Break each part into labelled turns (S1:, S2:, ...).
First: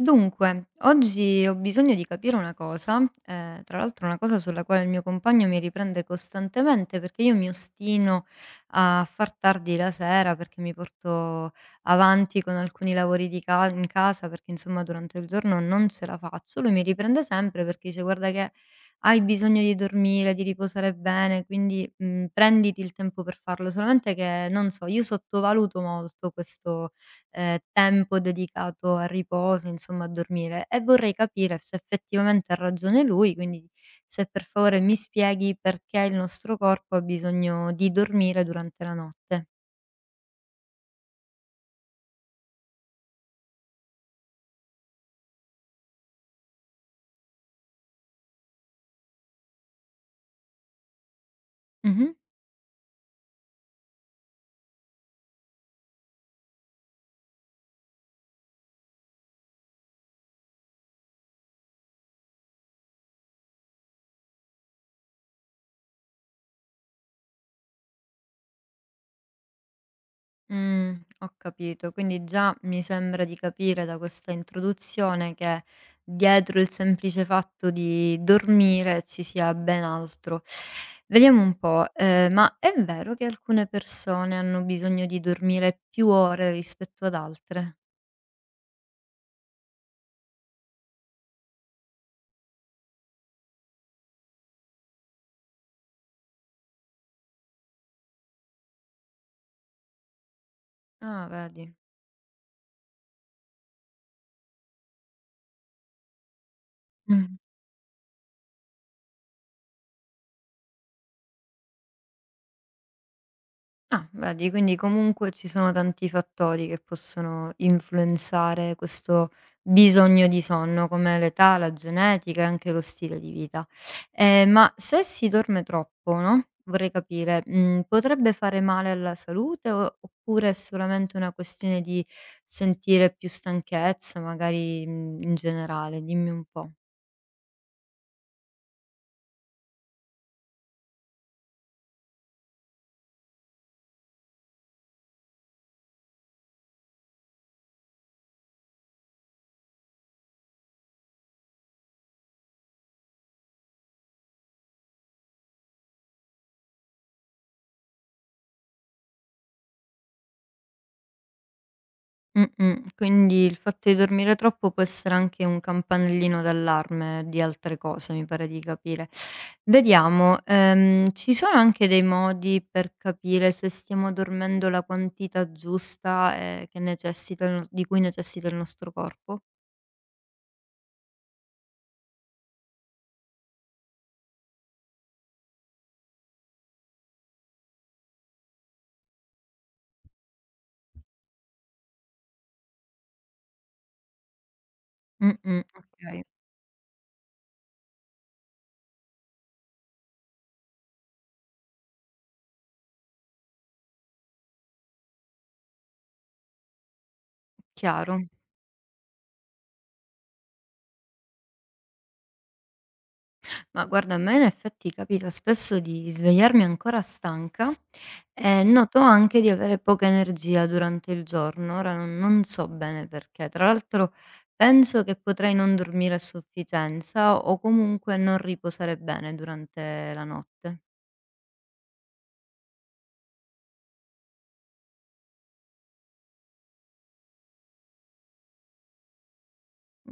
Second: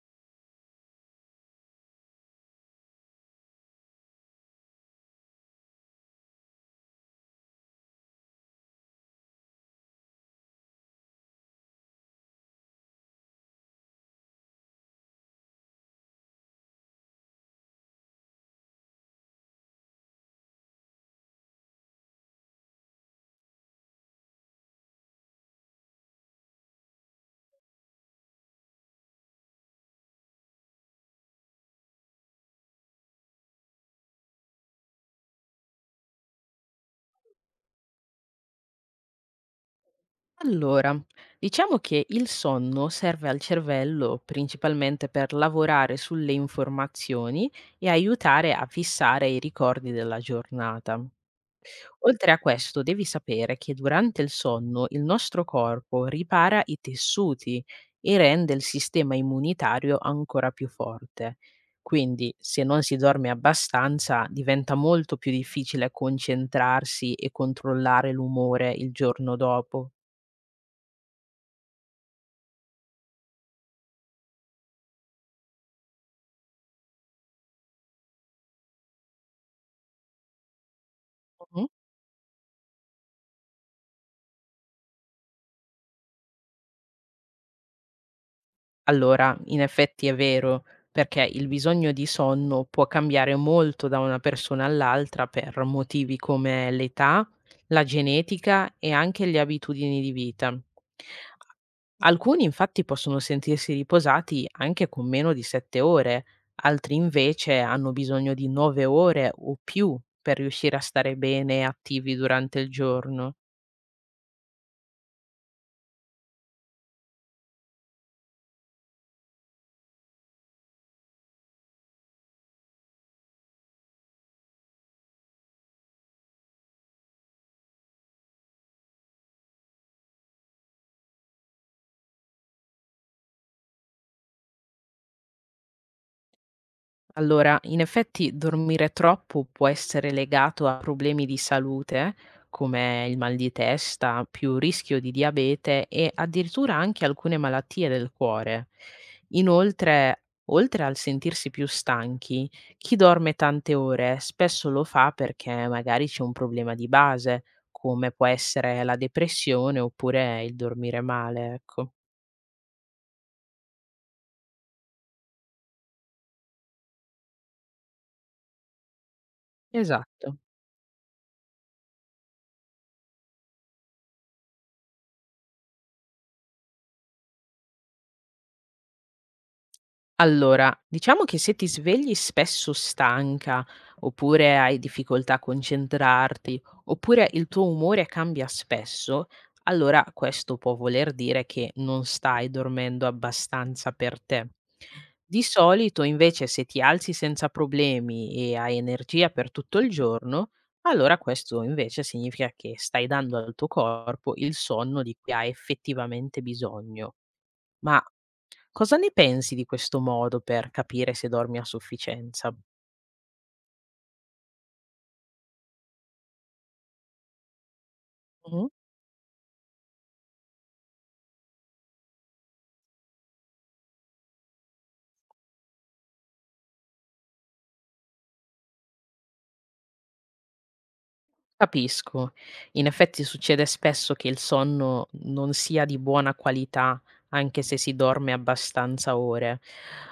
S1: Dunque, oggi ho bisogno di capire una cosa, tra l'altro una cosa sulla quale il mio compagno mi riprende costantemente perché io mi ostino a far tardi la sera, perché mi porto avanti con alcuni lavori di ca in casa, perché insomma durante il giorno non ce la faccio. Lui mi riprende sempre perché dice: "Guarda che hai bisogno di dormire, di riposare bene, quindi, prenditi il tempo per farlo." Solamente che non so, io sottovaluto molto questo tempo dedicato al riposo, insomma a dormire e vorrei capire se effettivamente ha ragione lui, quindi se per favore mi spieghi perché il nostro corpo ha bisogno di dormire durante la notte.
S2: Allora, diciamo che il sonno serve al cervello principalmente per lavorare sulle informazioni e aiutare a fissare i ricordi della giornata.
S1: Mh-mh.
S2: Oltre a questo, devi sapere che durante il sonno il nostro corpo ripara i tessuti e rende il sistema immunitario ancora più forte. Quindi, se non si dorme abbastanza, diventa molto più difficile concentrarsi e controllare l'umore il giorno dopo.
S1: Mh, ho capito. Quindi già mi sembra di capire da questa introduzione che dietro il semplice fatto di dormire ci sia ben altro. Vediamo un po', ma è vero che alcune persone hanno bisogno di dormire più ore rispetto ad altre?
S2: Allora, in effetti è vero, perché il bisogno di sonno può cambiare molto da una persona all'altra per motivi come l'età, la genetica e anche le abitudini di vita.
S1: Ah, vedi.
S2: Alcuni infatti possono sentirsi riposati anche con meno di 7 ore, altri invece hanno bisogno di 9 ore o più per riuscire a stare bene e attivi durante il giorno.
S1: Ah, vedi, quindi comunque ci sono tanti fattori che possono influenzare questo bisogno di sonno, come l'età, la genetica e anche lo stile di vita. Ma se si dorme troppo, no? Vorrei capire, potrebbe fare male alla salute oppure è solamente una questione di sentire più stanchezza, magari in generale? Dimmi un po'.
S2: Allora, in effetti dormire troppo può essere legato a problemi di salute, come il mal di testa, più rischio di diabete e addirittura anche alcune malattie del cuore. Inoltre, oltre al sentirsi più stanchi, chi dorme tante ore spesso lo fa perché magari c'è un problema di base, come può essere la depressione oppure il dormire male, ecco.
S1: Mm, mm. Quindi il fatto di dormire troppo può essere anche un campanellino d'allarme di altre cose, mi pare di capire.
S2: Esatto.
S1: Vediamo, ci sono anche dei modi per capire se stiamo dormendo la quantità giusta, che necessita il no di cui necessita il nostro corpo?
S2: Allora, diciamo che se ti svegli spesso stanca, oppure hai difficoltà a concentrarti, oppure il tuo umore cambia spesso, allora questo può voler dire che non stai dormendo abbastanza per te. Di
S1: Mh-mh,
S2: solito,
S1: okay,
S2: invece, se ti alzi senza problemi e hai energia per tutto il giorno, allora questo invece significa che stai dando al tuo corpo il sonno di cui ha effettivamente bisogno. Ma
S1: chiaro.
S2: cosa ne pensi di questo modo per capire se dormi a sufficienza?
S1: Ma guarda, a me in effetti capita spesso di svegliarmi ancora stanca e
S2: Mh-mh.
S1: noto anche di avere poca energia durante il giorno. Ora non so bene perché. Tra l'altro penso che potrei non dormire a sufficienza o comunque non riposare bene durante la notte.
S2: Capisco. In effetti succede spesso che il sonno non sia di buona qualità, anche se si dorme abbastanza ore.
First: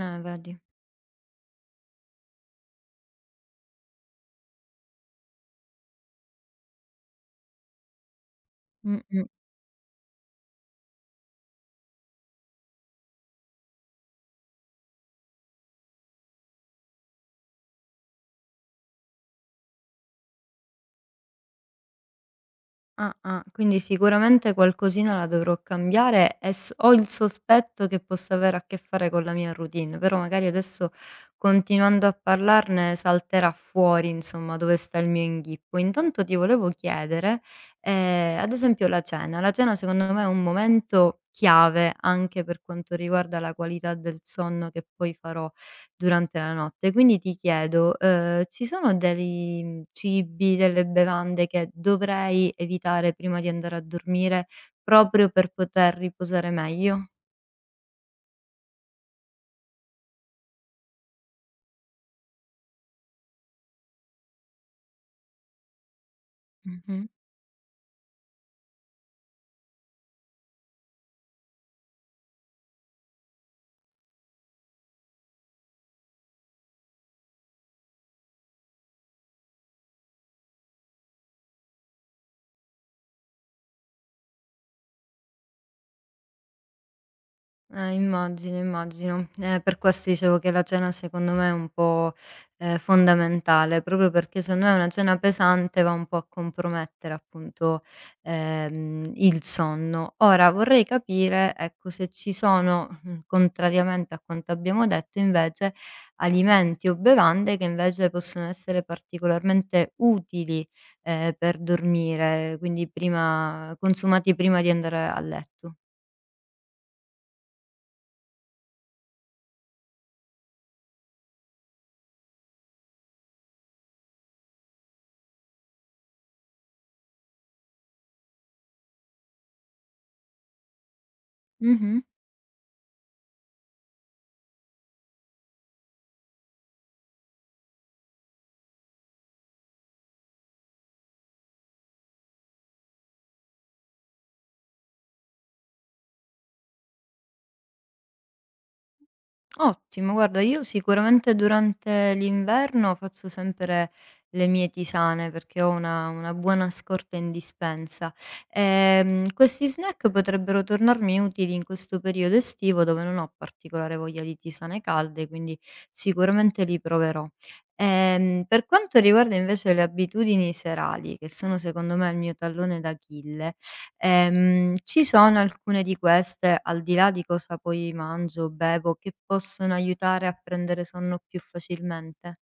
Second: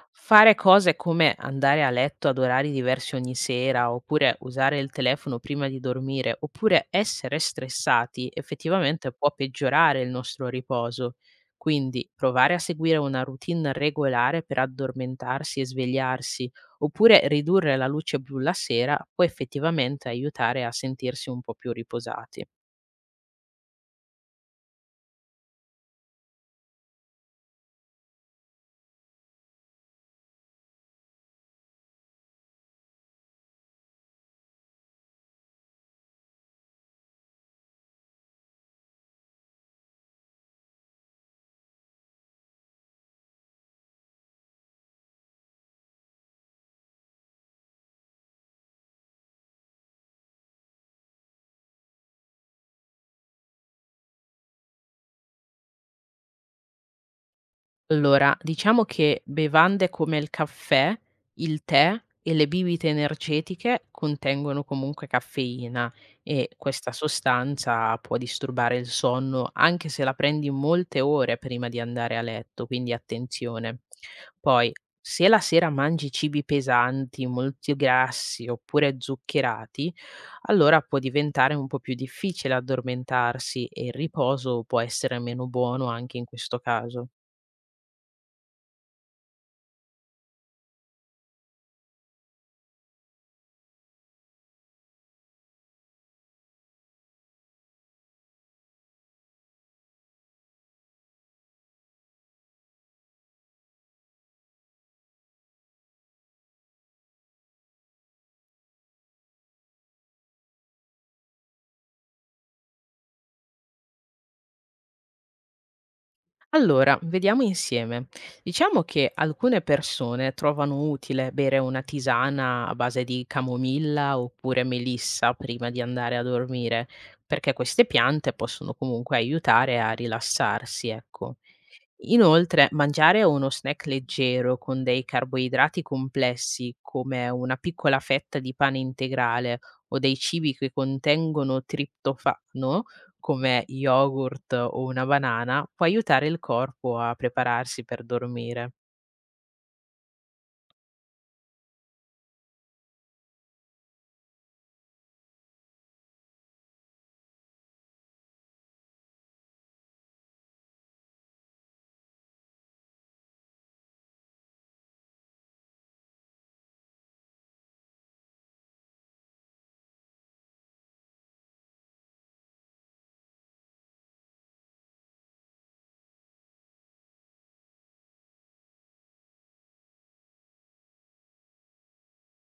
S2: Fare
S1: Vedi.
S2: cose come andare a letto ad orari diversi ogni sera, oppure usare il telefono prima di dormire, oppure essere stressati, effettivamente
S1: Mh-mh.
S2: può peggiorare il nostro riposo. Quindi provare a seguire una routine regolare per addormentarsi e svegliarsi, oppure ridurre la luce blu la sera può effettivamente aiutare a sentirsi un po' più riposati.
S1: Ah-ah. Quindi sicuramente qualcosina la dovrò cambiare e s ho il sospetto che possa avere a che fare con la mia routine, però magari adesso continuando a parlarne salterà fuori, insomma, dove sta il mio inghippo. Intanto ti volevo chiedere, ad esempio la cena. La cena secondo me è un momento chiave anche per quanto riguarda la qualità del sonno che poi farò durante la notte. Quindi ti chiedo, ci sono dei, cibi, delle bevande che dovrei evitare prima di andare a dormire proprio per poter riposare meglio?
S2: Allora, diciamo che bevande come il caffè, il tè e le bibite energetiche contengono comunque caffeina e questa
S1: Mh-mh.
S2: sostanza può disturbare il sonno anche se la prendi molte ore prima di andare a letto, quindi attenzione. Poi, se la sera mangi cibi pesanti, molto grassi oppure zuccherati, allora può diventare un po' più difficile addormentarsi e il riposo può essere meno buono anche in questo caso.
S1: Immagino, immagino. Per questo dicevo che la cena secondo me è un po', fondamentale, proprio perché se no è una cena pesante va un po' a compromettere appunto, il sonno. Ora vorrei capire, ecco, se ci sono, contrariamente a quanto abbiamo detto invece, alimenti o bevande che invece possono essere particolarmente utili, per dormire, quindi prima consumati prima di andare a letto.
S2: Allora, vediamo insieme. Diciamo che alcune persone trovano utile bere una tisana a base di camomilla oppure melissa prima di andare a dormire, perché queste piante possono comunque aiutare a rilassarsi, ecco.
S1: Mh-mh.
S2: Inoltre, mangiare uno snack leggero con dei carboidrati complessi, come una piccola fetta di pane integrale o dei cibi che contengono triptofano, come yogurt o una banana, può aiutare il corpo a prepararsi per dormire.
S1: Ottimo, guarda io sicuramente durante l'inverno faccio sempre le mie tisane perché ho una buona scorta in dispensa. Questi snack potrebbero tornarmi utili in questo periodo estivo dove non ho particolare voglia di tisane calde, quindi sicuramente li proverò. Per quanto riguarda invece le abitudini serali, che sono secondo me il mio tallone d'Achille. Ci sono alcune di queste, al di là di cosa poi mangio o bevo, che possono aiutare a prendere sonno più facilmente?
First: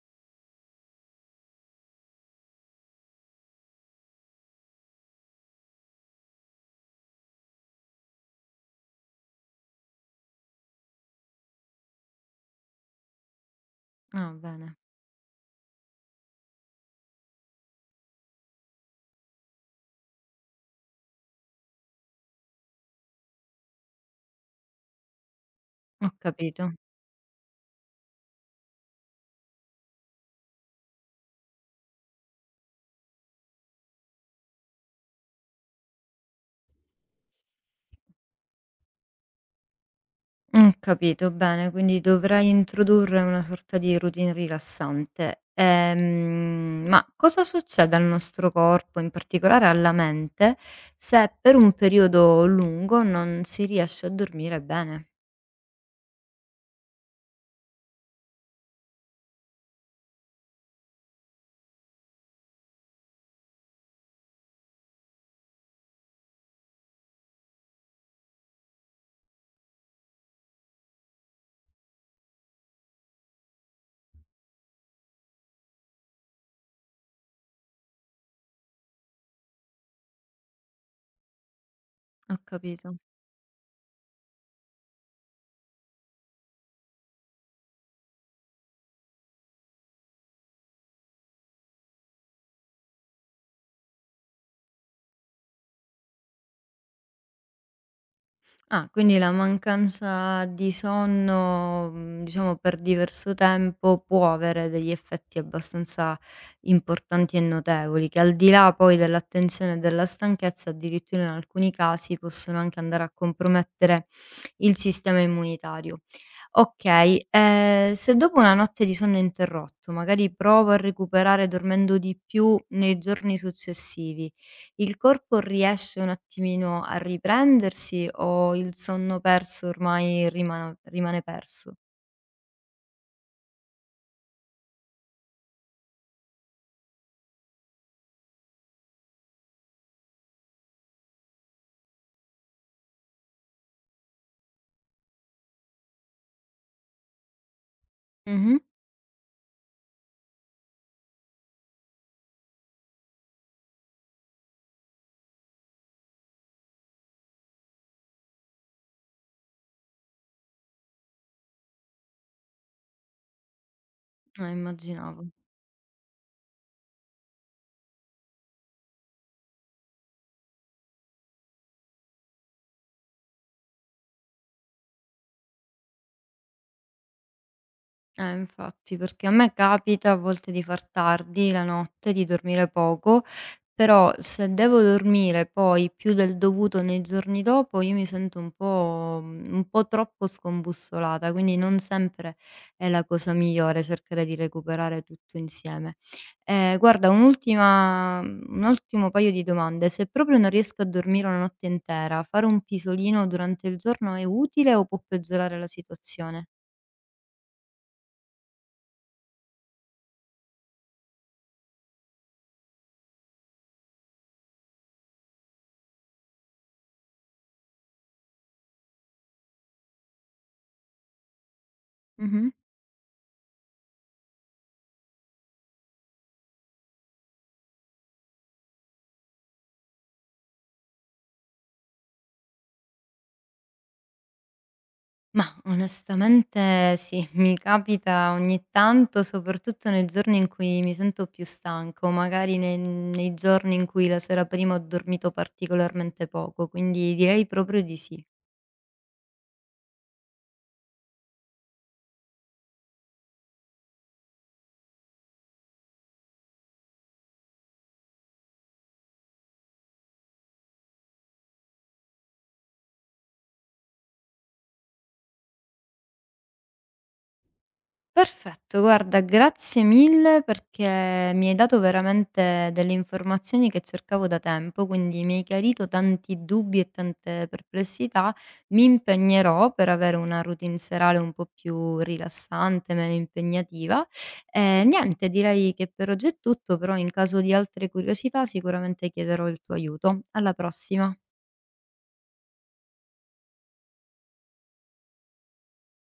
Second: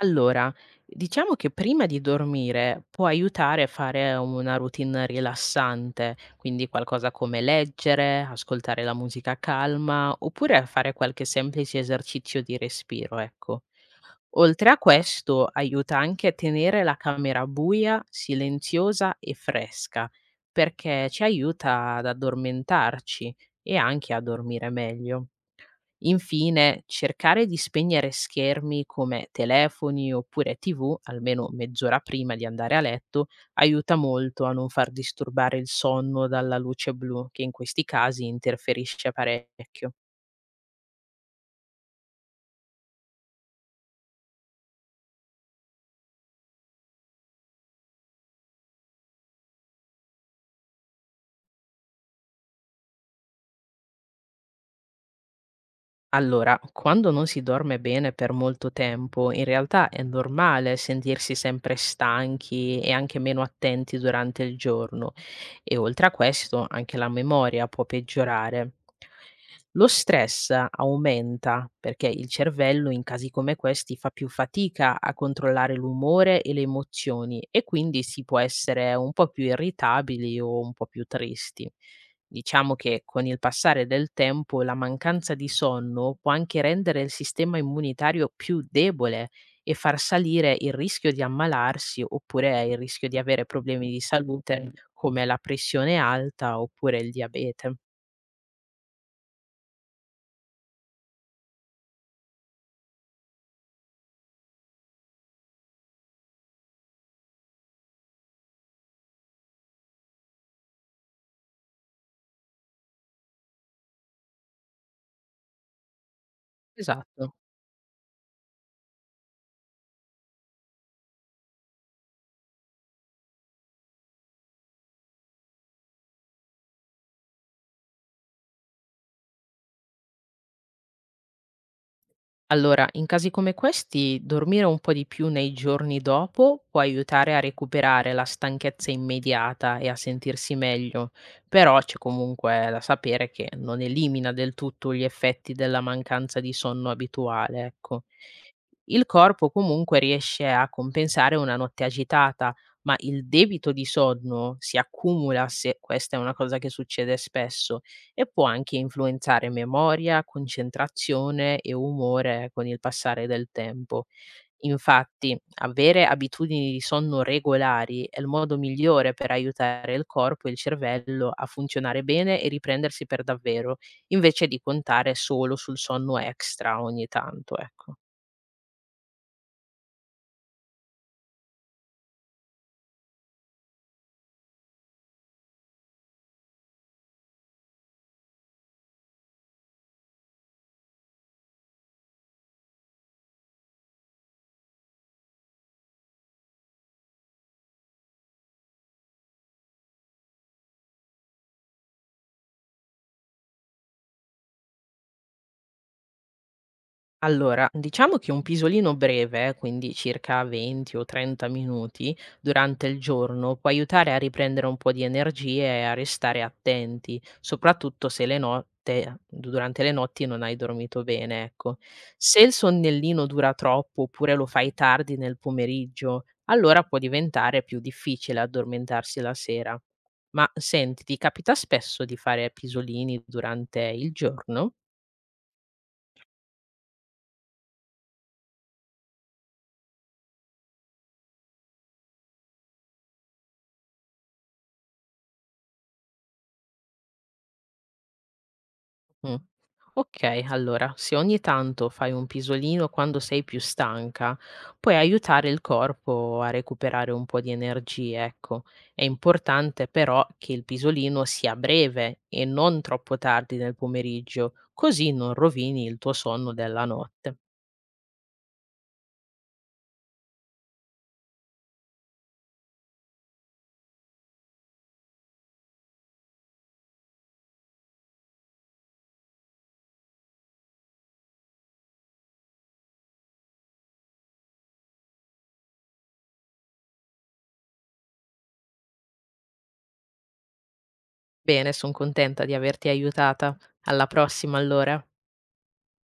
S2: Allora, diciamo che prima di dormire può aiutare a fare una routine rilassante, quindi qualcosa come leggere, ascoltare la musica calma oppure a fare qualche semplice esercizio di respiro, ecco.
S1: Ah,
S2: Oltre a
S1: bene,
S2: questo, aiuta anche a tenere la camera buia, silenziosa e fresca, perché ci aiuta ad addormentarci e anche a dormire meglio.
S1: ho capito.
S2: Infine, cercare di spegnere schermi come telefoni oppure TV almeno mezz'ora prima di andare a letto aiuta molto a non far disturbare il sonno dalla luce blu, che in questi casi interferisce parecchio.
S1: Ho capito, bene, quindi dovrei introdurre una sorta di routine rilassante. Ma cosa succede al nostro corpo, in particolare alla mente, se per un periodo lungo non si riesce a dormire bene?
S2: Allora, quando non si dorme bene per molto tempo, in realtà è normale sentirsi sempre stanchi e anche meno attenti durante il giorno e oltre a questo anche la memoria può peggiorare. Lo stress aumenta perché il cervello in casi come questi fa più fatica a controllare l'umore e le emozioni e quindi si può essere un po' più irritabili o un po' più tristi.
S1: Ho
S2: Diciamo
S1: capito.
S2: che con il passare del tempo la mancanza di sonno può anche rendere il sistema immunitario più debole e far salire il rischio di ammalarsi oppure il rischio di avere problemi di salute come la pressione alta oppure il diabete.
S1: Ah, quindi la mancanza di sonno, diciamo per diverso tempo, può avere degli effetti abbastanza importanti e notevoli, che al di là poi dell'attenzione e della stanchezza, addirittura in alcuni casi possono anche andare a compromettere il sistema immunitario. Okay,
S2: Esatto.
S1: se dopo una notte di sonno interrotto, magari provo a recuperare dormendo di più nei giorni successivi, il corpo riesce un attimino a riprendersi o il sonno perso ormai rimane perso?
S2: Allora, in casi come questi, dormire un po' di più nei giorni dopo può aiutare a recuperare la stanchezza immediata e a sentirsi meglio, però c'è comunque da sapere che non elimina del tutto gli effetti della mancanza di sonno abituale, ecco.
S1: Mh-mh.
S2: Il corpo comunque riesce a compensare una notte agitata, ma il debito di sonno si accumula se questa è una cosa che succede spesso e può anche influenzare memoria, concentrazione e umore con il passare del tempo.
S1: Immaginavo.
S2: Infatti, avere abitudini di sonno regolari è il modo migliore per aiutare il corpo e il cervello a funzionare bene e riprendersi per davvero, invece di contare solo sul sonno extra ogni tanto, ecco.
S1: Infatti, perché a me capita a volte di far tardi la notte, di dormire poco, però se devo dormire poi più del dovuto nei giorni dopo, io mi sento un po', un po' troppo scombussolata, quindi non sempre è la cosa migliore cercare di recuperare tutto insieme. Guarda un'ultima un ultimo paio di domande: se proprio non riesco a dormire una notte intera, fare un pisolino durante il giorno è utile o può peggiorare la situazione?
S2: Allora, diciamo che un pisolino breve, quindi circa 20 o 30 minuti durante il giorno, può aiutare a riprendere un po' di energie e a restare attenti, soprattutto se durante le notti non hai dormito bene, ecco. Se
S1: Mh-mh.
S2: il sonnellino dura troppo oppure lo fai tardi nel pomeriggio, allora può diventare più difficile addormentarsi la sera. Ma senti, ti capita spesso di fare pisolini durante il giorno?
S1: Mah, onestamente sì, mi capita ogni tanto, soprattutto nei giorni in cui mi sento più stanca o magari nei giorni in cui la sera prima ho dormito particolarmente poco, quindi direi proprio di sì.
S2: Mh. Okay, allora, se ogni tanto fai un pisolino quando sei più stanca, puoi aiutare il corpo a recuperare un po' di energie, ecco. È importante però che il pisolino sia breve e non troppo tardi nel pomeriggio, così non rovini il tuo sonno della notte.
S1: Perfetto, guarda, grazie mille perché mi hai dato veramente delle informazioni che cercavo da tempo, quindi mi hai chiarito tanti dubbi e tante perplessità. Mi impegnerò per avere una routine serale un po' più rilassante, meno impegnativa. E niente, direi che per oggi è tutto, però in caso di altre curiosità sicuramente chiederò il tuo aiuto. Alla prossima.
S2: Bene, son contenta di averti aiutata. Alla prossima allora.